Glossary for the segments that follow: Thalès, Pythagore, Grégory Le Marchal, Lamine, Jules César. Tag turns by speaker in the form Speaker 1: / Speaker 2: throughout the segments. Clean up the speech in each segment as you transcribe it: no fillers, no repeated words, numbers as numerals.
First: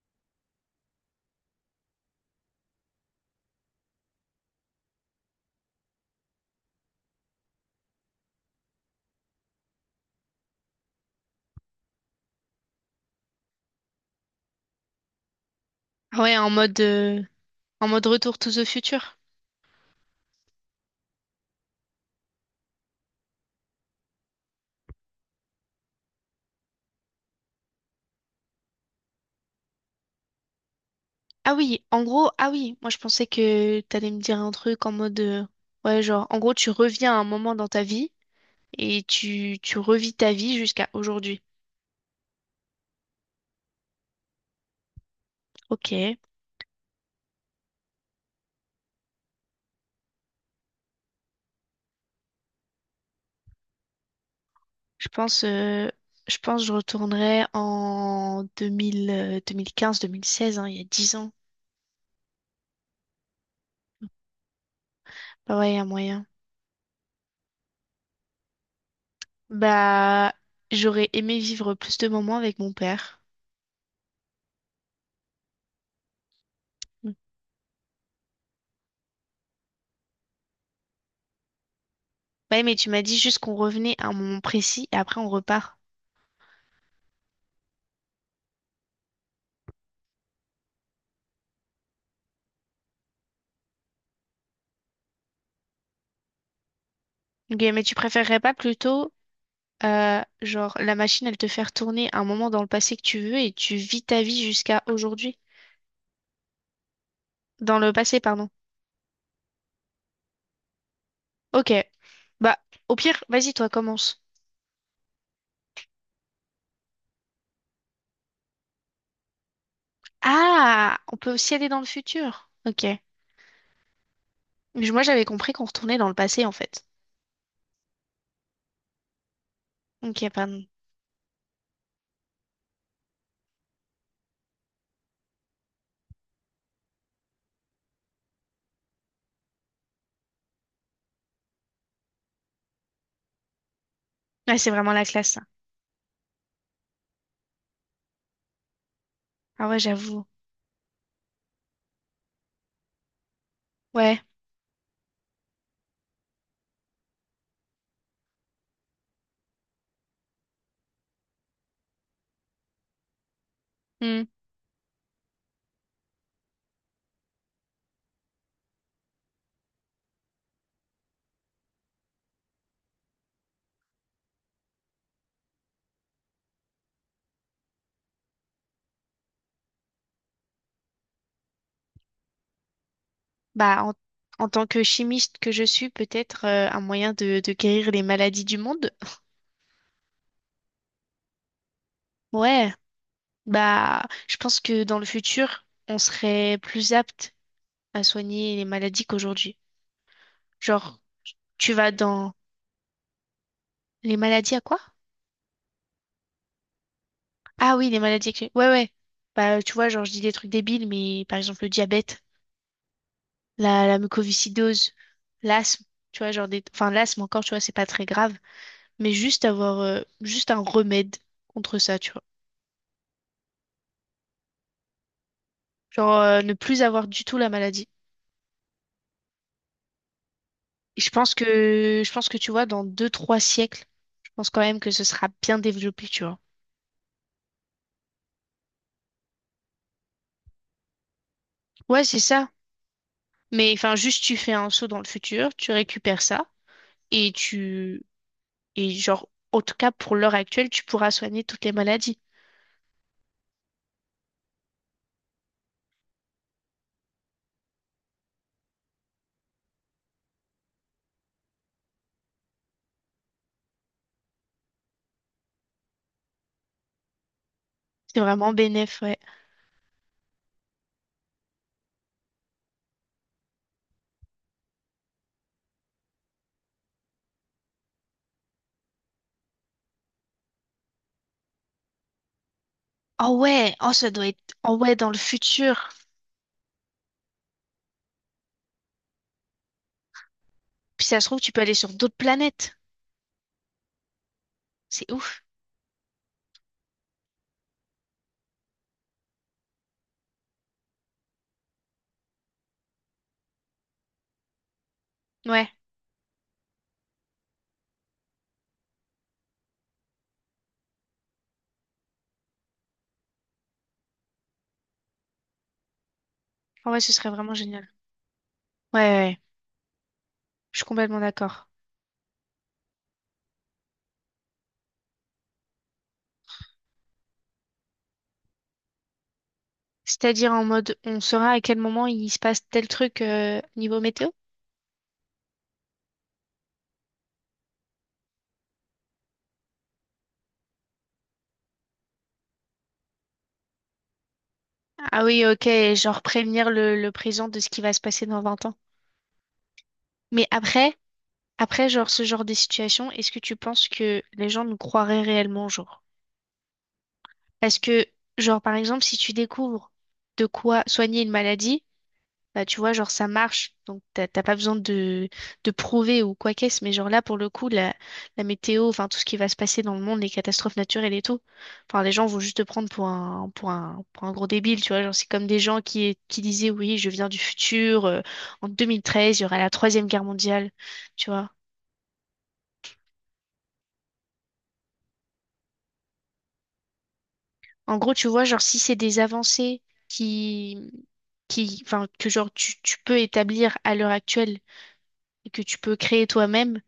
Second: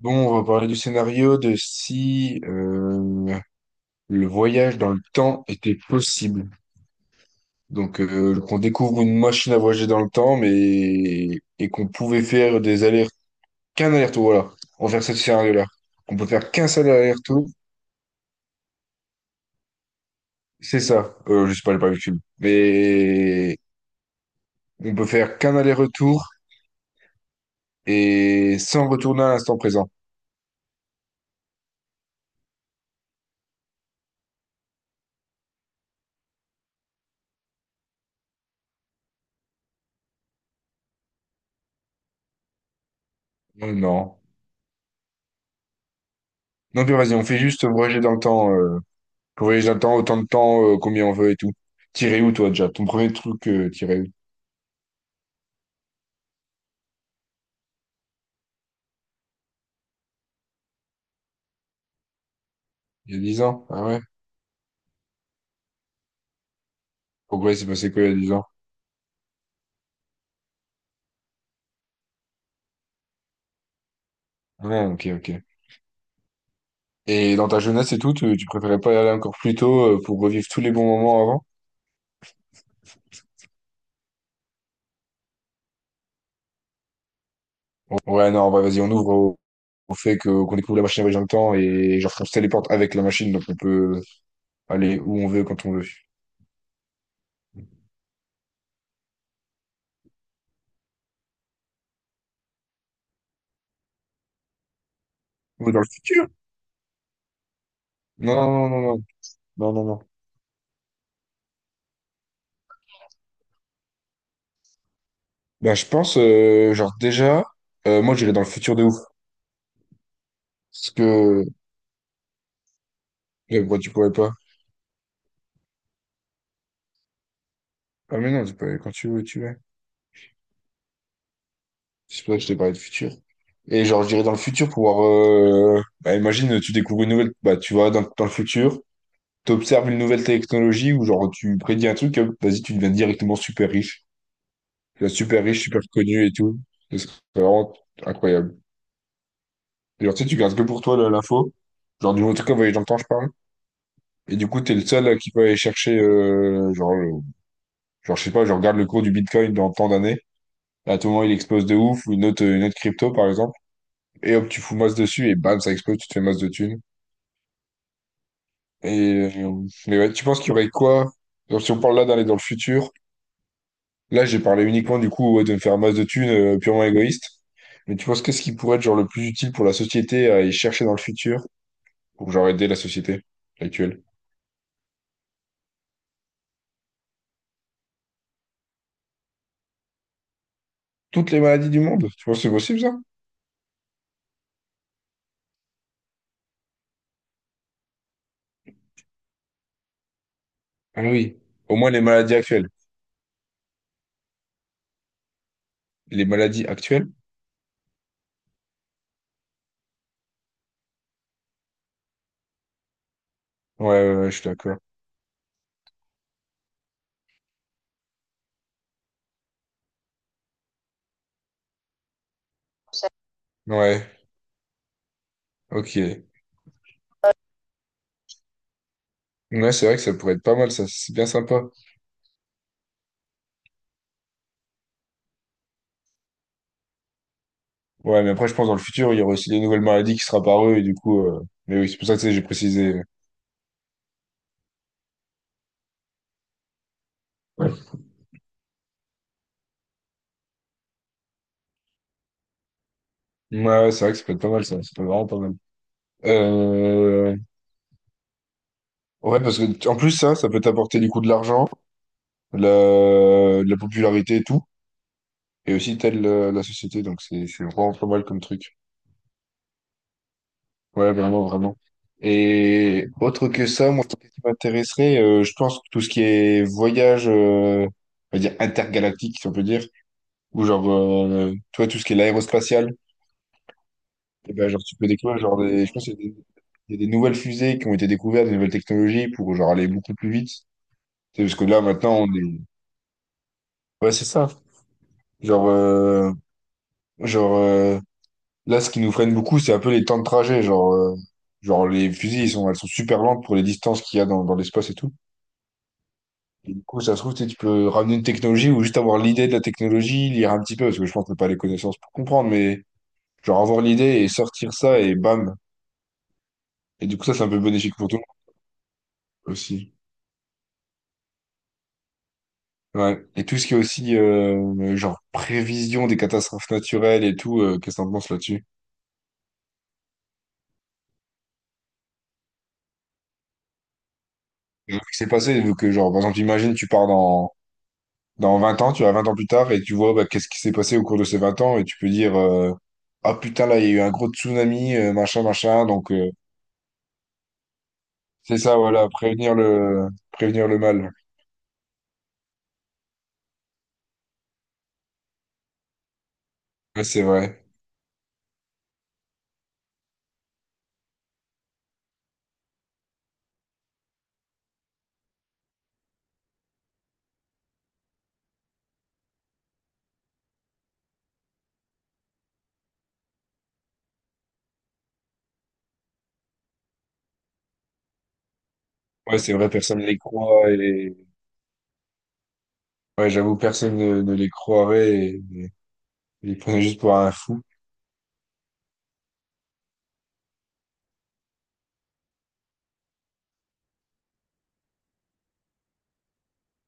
Speaker 1: Bon, on va parler du scénario de si le voyage dans le temps était possible. Donc, qu'on découvre une machine à voyager dans le temps, mais et qu'on pouvait faire des allers qu'un aller-retour. Voilà, on va faire ce scénario-là. On
Speaker 2: Ah
Speaker 1: peut
Speaker 2: ouais, en
Speaker 1: faire qu'un
Speaker 2: mode,
Speaker 1: seul
Speaker 2: euh,
Speaker 1: aller-retour.
Speaker 2: en mode retour to the future.
Speaker 1: C'est ça. Je sais pas, j'ai pas vu le film. Mais on peut faire qu'un aller-retour et sans retourner à l'instant présent.
Speaker 2: Ah oui, en gros, ah oui, moi je pensais que t'allais me dire un truc en mode, ouais, genre, en gros, tu reviens à un moment dans ta vie et tu revis ta vie jusqu'à aujourd'hui.
Speaker 1: Non, non.
Speaker 2: Ok,
Speaker 1: Non, puis vas-y, on fait juste voyager dans le temps. Voyage dans le temps, autant de temps, combien on veut et tout. Tiré où, toi, déjà? Ton premier truc, tiré où?
Speaker 2: pense, euh, je pense que je retournerai en 2000, 2015, 2016, hein, il y a 10 ans.
Speaker 1: Il y a 10 ans? Ah ouais?
Speaker 2: Bah ouais, il y a moyen.
Speaker 1: Pourquoi il s'est passé quoi il y a 10 ans?
Speaker 2: Bah, j'aurais aimé vivre plus de moments avec mon père.
Speaker 1: Ah, ok, ok. Et dans ta jeunesse et tout, tu préférais pas y aller encore plus tôt pour revivre tous les bons moments avant?
Speaker 2: Ouais, mais tu m'as dit juste qu'on revenait à un moment précis et après on repart.
Speaker 1: Ouais, non, bah, vas-y, on ouvre au, fait qu'on découvre la machine à voyager dans le temps et genre qu'on se téléporte avec la machine, donc on peut aller où on veut, quand on veut.
Speaker 2: Ok, mais tu préférerais pas plutôt, genre, la machine, elle te faire tourner un moment dans le passé que tu veux et tu vis ta vie jusqu'à aujourd'hui?
Speaker 1: Ou dans le futur?
Speaker 2: Dans le passé,
Speaker 1: Non,
Speaker 2: pardon.
Speaker 1: non, non, non, non, non, non.
Speaker 2: Ok. Bah, au pire, vas-y, toi, commence.
Speaker 1: Ben je pense, genre déjà, moi j'irais dans le futur de ouf. Parce
Speaker 2: Ah, on peut
Speaker 1: que,
Speaker 2: aussi aller dans le futur. Ok.
Speaker 1: Ouais, pourquoi tu pourrais pas?
Speaker 2: Mais moi, j'avais compris qu'on retournait dans le passé, en fait.
Speaker 1: Ah mais non, tu peux aller quand tu veux, tu veux.
Speaker 2: Ok, pardon.
Speaker 1: C'est pour ça que je t'ai parlé de futur. Et genre, je dirais dans le futur, pouvoir, bah, imagine, tu découvres une nouvelle. Bah, tu vas dans le futur, t'observes une nouvelle technologie ou genre, tu prédis un truc, hop, vas-y, tu deviens directement super riche.
Speaker 2: Ouais, c'est vraiment
Speaker 1: Tu
Speaker 2: la
Speaker 1: deviens
Speaker 2: classe, ça.
Speaker 1: super riche, super connu et tout. Ce serait vraiment incroyable.
Speaker 2: Ah ouais,
Speaker 1: Et genre, tu
Speaker 2: j'avoue.
Speaker 1: sais, tu gardes que pour toi là, l'info. Genre, du en tout cas, voyage dans le temps, je parle.
Speaker 2: Ouais.
Speaker 1: Et du coup, t'es le seul qui peut aller chercher, genre, genre, je sais pas, je regarde le cours du Bitcoin dans tant d'années. À tout moment, il explose de ouf. Ou une autre crypto, par exemple.
Speaker 2: Hmm.
Speaker 1: Et hop, tu fous masse dessus et bam, ça explose, tu te fais masse de thunes. Et, mais ouais, tu penses qu'il y aurait quoi? Genre, si on parle là d'aller dans le futur, là j'ai parlé uniquement du coup ouais, de me faire masse de thunes purement égoïste. Mais tu penses qu'est-ce qui pourrait être genre le plus utile pour la société à aller chercher dans le futur pour genre aider la société
Speaker 2: Bah, en,
Speaker 1: actuelle?
Speaker 2: en tant que chimiste que je suis, peut-être un moyen de guérir les maladies du monde.
Speaker 1: Toutes les maladies du monde, tu penses que c'est
Speaker 2: Ouais.
Speaker 1: possible ça?
Speaker 2: Bah, je pense que dans le futur, on serait plus apte à soigner les maladies qu'aujourd'hui. Genre,
Speaker 1: Ah oui.
Speaker 2: tu
Speaker 1: Au moins
Speaker 2: vas
Speaker 1: les
Speaker 2: dans
Speaker 1: maladies actuelles.
Speaker 2: les maladies à quoi?
Speaker 1: Les maladies actuelles?
Speaker 2: Ah oui, les maladies. Ouais, ouais. Bah, tu vois, genre, je dis des trucs débiles, mais par exemple, le diabète, la,
Speaker 1: Ouais,
Speaker 2: la
Speaker 1: ouais, ouais, je suis d'accord.
Speaker 2: mucoviscidose, l'asthme, tu vois, genre des. Enfin, l'asthme encore, tu vois, c'est pas très grave, mais juste avoir, juste un remède contre ça, tu vois.
Speaker 1: Ouais,
Speaker 2: Genre,
Speaker 1: ok.
Speaker 2: ne plus avoir du tout la maladie.
Speaker 1: Ouais, c'est vrai que ça pourrait être pas mal, ça,
Speaker 2: Et je
Speaker 1: c'est bien
Speaker 2: pense
Speaker 1: sympa.
Speaker 2: que, je pense que tu vois, dans deux, trois siècles, je pense quand même que ce sera bien développé, tu vois.
Speaker 1: Ouais, mais après, je pense dans le futur, il y aura aussi des nouvelles maladies qui seront apparues, et du coup, mais oui, c'est
Speaker 2: Ouais,
Speaker 1: pour ça
Speaker 2: c'est
Speaker 1: que tu sais, j'ai
Speaker 2: ça.
Speaker 1: précisé.
Speaker 2: Mais enfin, juste tu fais un saut dans le futur, tu récupères ça et
Speaker 1: Ouais,
Speaker 2: tu et genre en tout cas pour l'heure actuelle, tu pourras soigner toutes les maladies.
Speaker 1: ouais, c'est vrai que ça peut être pas mal, ça peut être vraiment pas mal. Euh... Ouais, parce que, en plus, ça peut t'apporter du coup de l'argent, de la popularité et tout, et aussi t'aides la société, donc c'est vraiment pas
Speaker 2: C'est
Speaker 1: mal comme
Speaker 2: vraiment
Speaker 1: truc.
Speaker 2: bénéf, ouais.
Speaker 1: Ouais, vraiment, vraiment. Et autre que ça, moi, ce qui m'intéresserait, je pense que tout ce qui est voyage, on va dire intergalactique, si on peut dire, ou genre, tu vois, tout ce qui est l'aérospatial.
Speaker 2: Oh ouais, oh ça doit
Speaker 1: Et
Speaker 2: être
Speaker 1: ben,
Speaker 2: oh
Speaker 1: genre,
Speaker 2: ouais
Speaker 1: tu peux
Speaker 2: dans le
Speaker 1: découvrir, genre,
Speaker 2: futur.
Speaker 1: je pense qu'il y a des nouvelles fusées qui ont été découvertes, des nouvelles technologies pour, genre, aller beaucoup plus vite.
Speaker 2: Puis ça se trouve
Speaker 1: Tu sais,
Speaker 2: tu
Speaker 1: parce
Speaker 2: peux
Speaker 1: que
Speaker 2: aller
Speaker 1: là,
Speaker 2: sur d'autres
Speaker 1: maintenant, on est.
Speaker 2: planètes.
Speaker 1: Ouais, c'est ça.
Speaker 2: C'est ouf.
Speaker 1: Genre, genre euh, là, ce qui nous freine beaucoup, c'est un peu les temps de trajet. Genre, les fusées, elles sont super lentes pour les distances qu'il y a dans l'espace et tout.
Speaker 2: Ouais.
Speaker 1: Et du coup, ça se trouve, tu sais, tu peux ramener une technologie ou juste avoir l'idée de la technologie, lire un petit peu, parce que je pense que t'as pas les connaissances pour comprendre, mais genre avoir l'idée et sortir ça et bam.
Speaker 2: Oh ouais,
Speaker 1: Et
Speaker 2: ce
Speaker 1: du coup,
Speaker 2: serait
Speaker 1: ça, c'est un
Speaker 2: vraiment
Speaker 1: peu
Speaker 2: génial.
Speaker 1: bénéfique pour tout le
Speaker 2: Ouais, ouais, ouais.
Speaker 1: monde aussi.
Speaker 2: Je suis complètement d'accord.
Speaker 1: Ouais. Et tout ce qui est aussi genre prévision des catastrophes naturelles et tout, qu'est-ce que t'en penses là-dessus?
Speaker 2: C'est-à-dire en mode on saura à quel moment il se passe tel truc niveau météo?
Speaker 1: Et ce qui s'est passé, vu que genre par exemple, imagine tu pars dans 20 ans, tu vas 20 ans plus tard et tu vois bah, qu'est-ce qui s'est passé au cours de ces 20 ans et tu peux dire ah putain là il y a eu un gros tsunami,
Speaker 2: Ah
Speaker 1: machin,
Speaker 2: oui, ok,
Speaker 1: machin, donc
Speaker 2: genre prévenir le présent de ce qui va se passer dans
Speaker 1: c'est
Speaker 2: 20 ans.
Speaker 1: ça voilà, prévenir le
Speaker 2: Mais
Speaker 1: prévenir le
Speaker 2: après
Speaker 1: mal.
Speaker 2: Après, genre, ce genre de situation, est-ce que tu penses que les gens nous croiraient réellement, genre?
Speaker 1: Ouais, c'est vrai.
Speaker 2: Parce que, genre, par exemple, si tu découvres de quoi soigner une maladie, bah, tu vois, genre, ça marche. Donc, t'as pas besoin de prouver ou quoi qu'est-ce. Mais, genre, là, pour le coup, la météo, enfin, tout ce qui va se passer dans le monde, les catastrophes naturelles et tout, enfin, les gens vont juste te prendre pour un gros débile, tu vois. Genre, c'est comme des gens qui disaient, oui, je viens du futur, en 2013,
Speaker 1: Ouais,
Speaker 2: il y
Speaker 1: c'est
Speaker 2: aura la
Speaker 1: vrai, personne ne
Speaker 2: Troisième
Speaker 1: les
Speaker 2: Guerre mondiale,
Speaker 1: croit et
Speaker 2: tu vois.
Speaker 1: ouais, j'avoue, personne ne les croirait et ils prenaient juste pour un fou.
Speaker 2: En gros, tu vois, genre, si c'est des avancées qui, qui, enfin, que genre tu peux établir à l'heure actuelle et que tu peux créer toi-même,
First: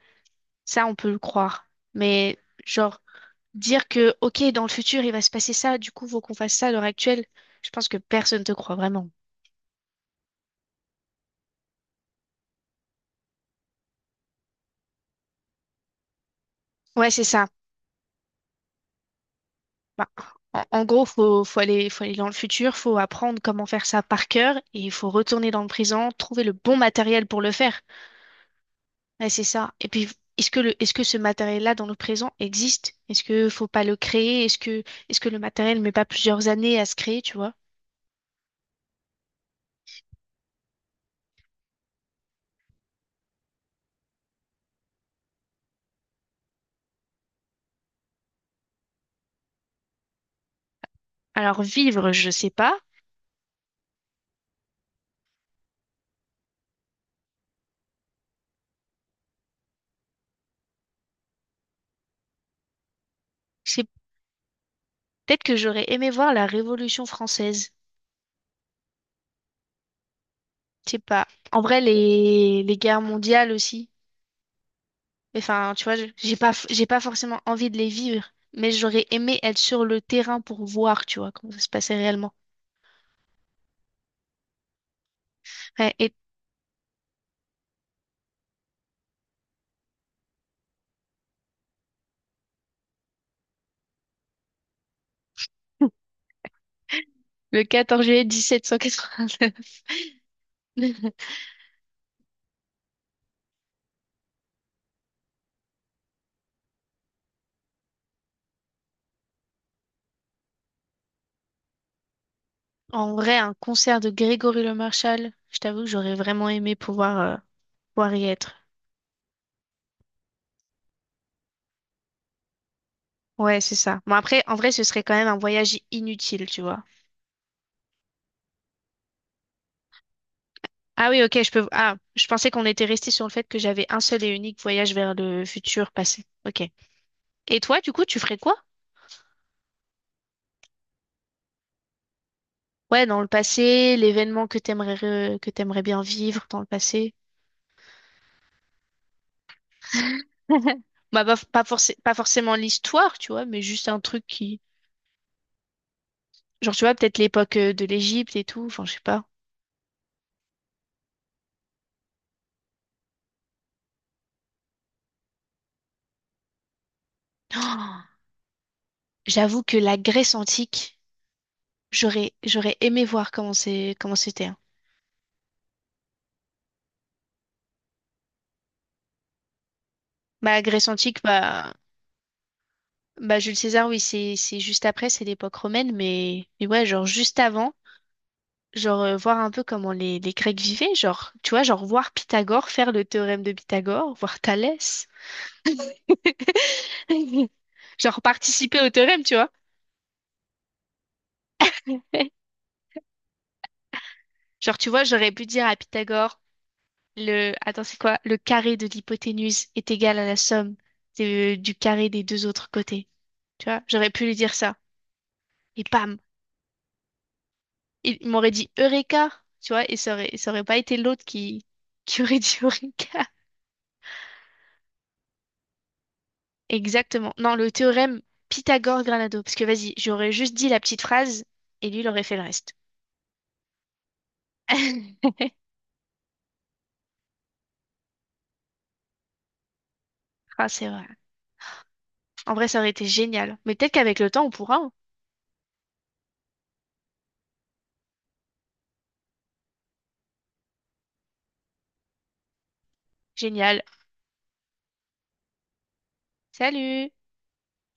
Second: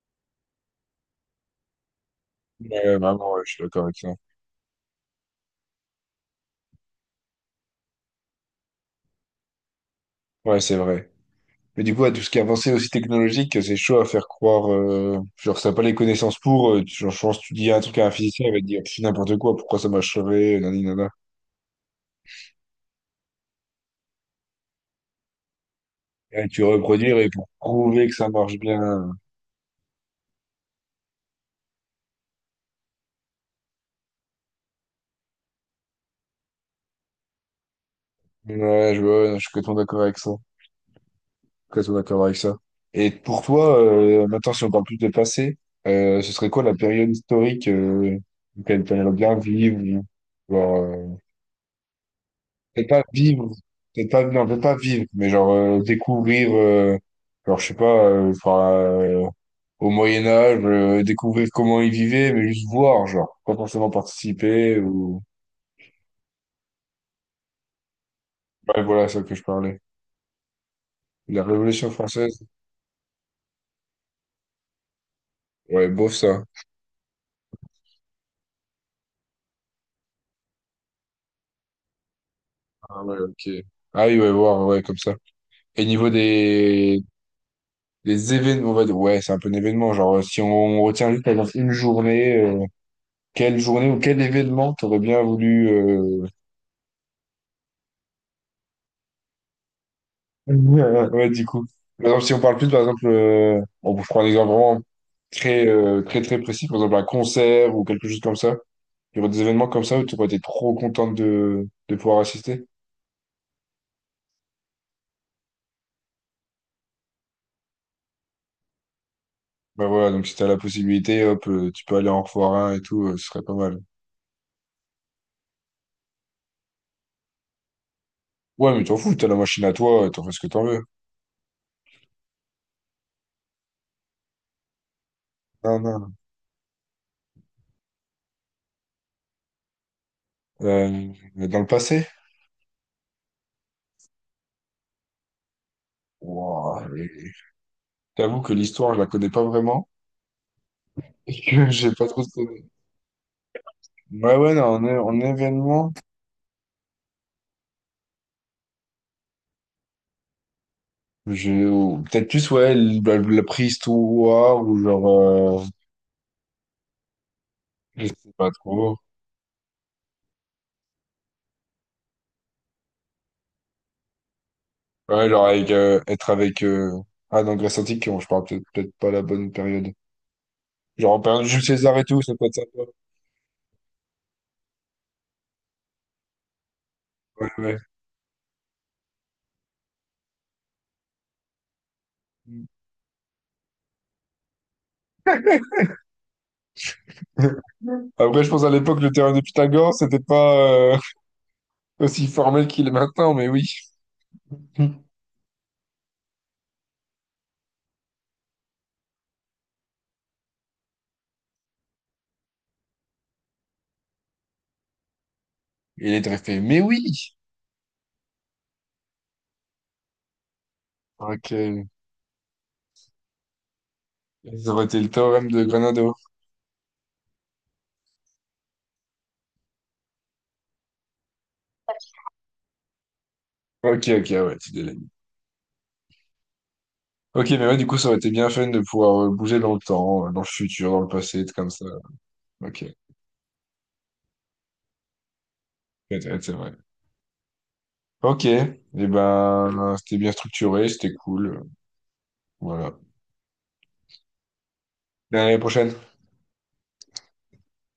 Speaker 2: ça, on peut le croire. Mais
Speaker 1: Ouais,
Speaker 2: genre,
Speaker 1: vraiment, ouais, je suis d'accord
Speaker 2: dire
Speaker 1: avec ça.
Speaker 2: que, OK, dans le futur, il va se passer ça, du coup, faut qu'on fasse ça à l'heure actuelle, je pense que personne te croit vraiment.
Speaker 1: Ouais, c'est vrai. Mais du coup, à tout ce qui est avancé aussi technologique, c'est chaud à faire croire. Genre, ça n'a pas les connaissances pour.
Speaker 2: Ouais,
Speaker 1: Genre, je
Speaker 2: c'est
Speaker 1: pense que
Speaker 2: ça.
Speaker 1: tu dis un truc à un physicien, il va te dire pff, n'importe quoi, pourquoi ça
Speaker 2: Bah,
Speaker 1: marcherait,
Speaker 2: en,
Speaker 1: nani,
Speaker 2: en gros,
Speaker 1: nana.
Speaker 2: faut aller dans le futur, faut apprendre comment faire ça par cœur et il faut retourner dans le présent, trouver
Speaker 1: Et
Speaker 2: le
Speaker 1: tu
Speaker 2: bon
Speaker 1: reproduire
Speaker 2: matériel
Speaker 1: et
Speaker 2: pour
Speaker 1: pour
Speaker 2: le faire.
Speaker 1: prouver que ça marche bien.
Speaker 2: Ouais, c'est ça. Et puis, est-ce que ce matériel-là dans le présent existe? Est-ce que faut pas le créer? Est-ce que le matériel met pas plusieurs années à se créer, tu vois?
Speaker 1: Ouais, je, vois, je suis complètement d'accord avec ça. Complètement d'accord avec ça. Et pour toi, maintenant, si on parle plus de passé, ce serait quoi la période historique, auquel tu aimerais bien vivre.
Speaker 2: Alors, vivre, je sais pas.
Speaker 1: Peut-être pas vivre, peut-être pas, non, peut-être pas vivre, mais genre découvrir, genre je sais pas, enfin, au Moyen Âge, découvrir comment ils vivaient, mais juste voir, genre, pas
Speaker 2: C'est
Speaker 1: forcément participer ou.
Speaker 2: peut-être que j'aurais aimé voir la Révolution française.
Speaker 1: Ouais, voilà, c'est ça que je parlais.
Speaker 2: Je sais pas.
Speaker 1: La
Speaker 2: En vrai,
Speaker 1: Révolution française,
Speaker 2: les guerres mondiales aussi. Enfin, tu
Speaker 1: ouais,
Speaker 2: vois, je-
Speaker 1: bof
Speaker 2: j'ai
Speaker 1: ça.
Speaker 2: pas, f- j'ai pas forcément envie de les vivre, mais j'aurais aimé être sur le terrain pour voir, tu vois, comment ça se passait réellement.
Speaker 1: Ah ouais, ok. Ah oui, ouais, voir, ouais, comme ça. Et
Speaker 2: Ouais,
Speaker 1: niveau
Speaker 2: et
Speaker 1: des événements, on va dire, ouais, c'est un peu un événement, genre si on retient juste par exemple, une journée, quelle journée ou quel événement t'aurais bien voulu
Speaker 2: le 14 juillet 1789.
Speaker 1: Ouais, ouais, du coup. Par exemple, si on parle plus, par exemple, bon, je prends un exemple vraiment très, très, très précis, par exemple, un concert ou quelque chose comme ça. Il y aurait des événements comme ça où tu aurais été trop contente de pouvoir assister.
Speaker 2: En vrai, un concert de Grégory Le Marchal, je t'avoue que j'aurais vraiment aimé pouvoir y être.
Speaker 1: Bah voilà, donc si t'as la possibilité, hop, tu peux aller en revoir un et tout, ce serait pas
Speaker 2: Ouais, c'est
Speaker 1: mal.
Speaker 2: ça. Bon, après, en vrai, ce serait quand même un voyage inutile, tu vois.
Speaker 1: Ouais, mais t'en fous, t'as la machine à toi, t'en fais ce que t'en veux.
Speaker 2: Ah oui, ok, je peux. Ah, je pensais qu'on était resté sur le fait que j'avais un seul et unique voyage vers le
Speaker 1: Non,
Speaker 2: futur
Speaker 1: non.
Speaker 2: passé. Ok. Et toi, du coup, tu ferais quoi?
Speaker 1: Euh, Dans le passé?
Speaker 2: Ouais, dans le passé, l'événement que t'aimerais bien vivre dans le
Speaker 1: Ouah,
Speaker 2: passé.
Speaker 1: que l'histoire, je la connais pas vraiment
Speaker 2: Bah,
Speaker 1: et
Speaker 2: pas
Speaker 1: que j'ai
Speaker 2: forcé-
Speaker 1: pas
Speaker 2: pas
Speaker 1: trop...
Speaker 2: forcément
Speaker 1: de-
Speaker 2: l'histoire, tu vois, mais juste un truc
Speaker 1: Ouais, ouais,
Speaker 2: qui.
Speaker 1: non, en événement.
Speaker 2: Genre, tu vois, peut-être l'époque de l'Égypte et tout, enfin, je sais pas.
Speaker 1: Je, ou peut-être plus, ouais, la préhistoire, ou genre, euh, je sais pas trop.
Speaker 2: J'avoue que la Grèce antique, j'aurais aimé voir comment c'était, hein.
Speaker 1: Ouais, genre être avec, ah non, Grèce antique, non, je parle peut-être pas la bonne période.
Speaker 2: Bah, la Grèce
Speaker 1: Genre en
Speaker 2: antique,
Speaker 1: période de Jules
Speaker 2: bah,
Speaker 1: César et tout, ça peut être sympa.
Speaker 2: bah Jules César, oui, c'est juste après, c'est l'époque romaine, mais ouais, genre juste avant,
Speaker 1: Ouais.
Speaker 2: genre voir un peu comment les Grecs vivaient, genre, tu vois, genre voir Pythagore faire le théorème de Pythagore, voir Thalès, genre
Speaker 1: Après, je pense à
Speaker 2: participer au
Speaker 1: l'époque, le
Speaker 2: théorème, tu
Speaker 1: théorème de
Speaker 2: vois.
Speaker 1: Pythagore, c'était pas, aussi formel qu'il est maintenant, mais oui.
Speaker 2: Genre, tu vois, j'aurais pu dire à Pythagore, attends, c'est quoi? Le carré de l'hypoténuse est égal à la somme du carré des deux autres côtés. Tu vois, j'aurais pu lui dire ça. Et
Speaker 1: Il
Speaker 2: bam!
Speaker 1: est très fait, mais oui!
Speaker 2: Il m'aurait dit Eureka! Tu vois, et ça aurait pas été l'autre
Speaker 1: Ok.
Speaker 2: qui aurait dit Eureka.
Speaker 1: Ça aurait été le théorème de Granado.
Speaker 2: Exactement. Non, le théorème Pythagore-Granado. Parce que vas-y, j'aurais juste dit la petite phrase et lui, il aurait fait le reste.
Speaker 1: Ok, ok, ouais, tu délais. Ok, mais ouais, du coup, ça aurait été bien fun de pouvoir bouger dans le temps, dans le
Speaker 2: Ah, c'est
Speaker 1: futur, dans
Speaker 2: vrai.
Speaker 1: le passé, être comme ça.
Speaker 2: En vrai, ça
Speaker 1: Ok,
Speaker 2: aurait été génial. Mais peut-être qu'avec le temps, on pourra, hein.
Speaker 1: ouais, ouais, c'est vrai. Ok, et ben, c'était bien structuré, c'était cool. Voilà.
Speaker 2: Génial.
Speaker 1: À la prochaine.
Speaker 2: Salut!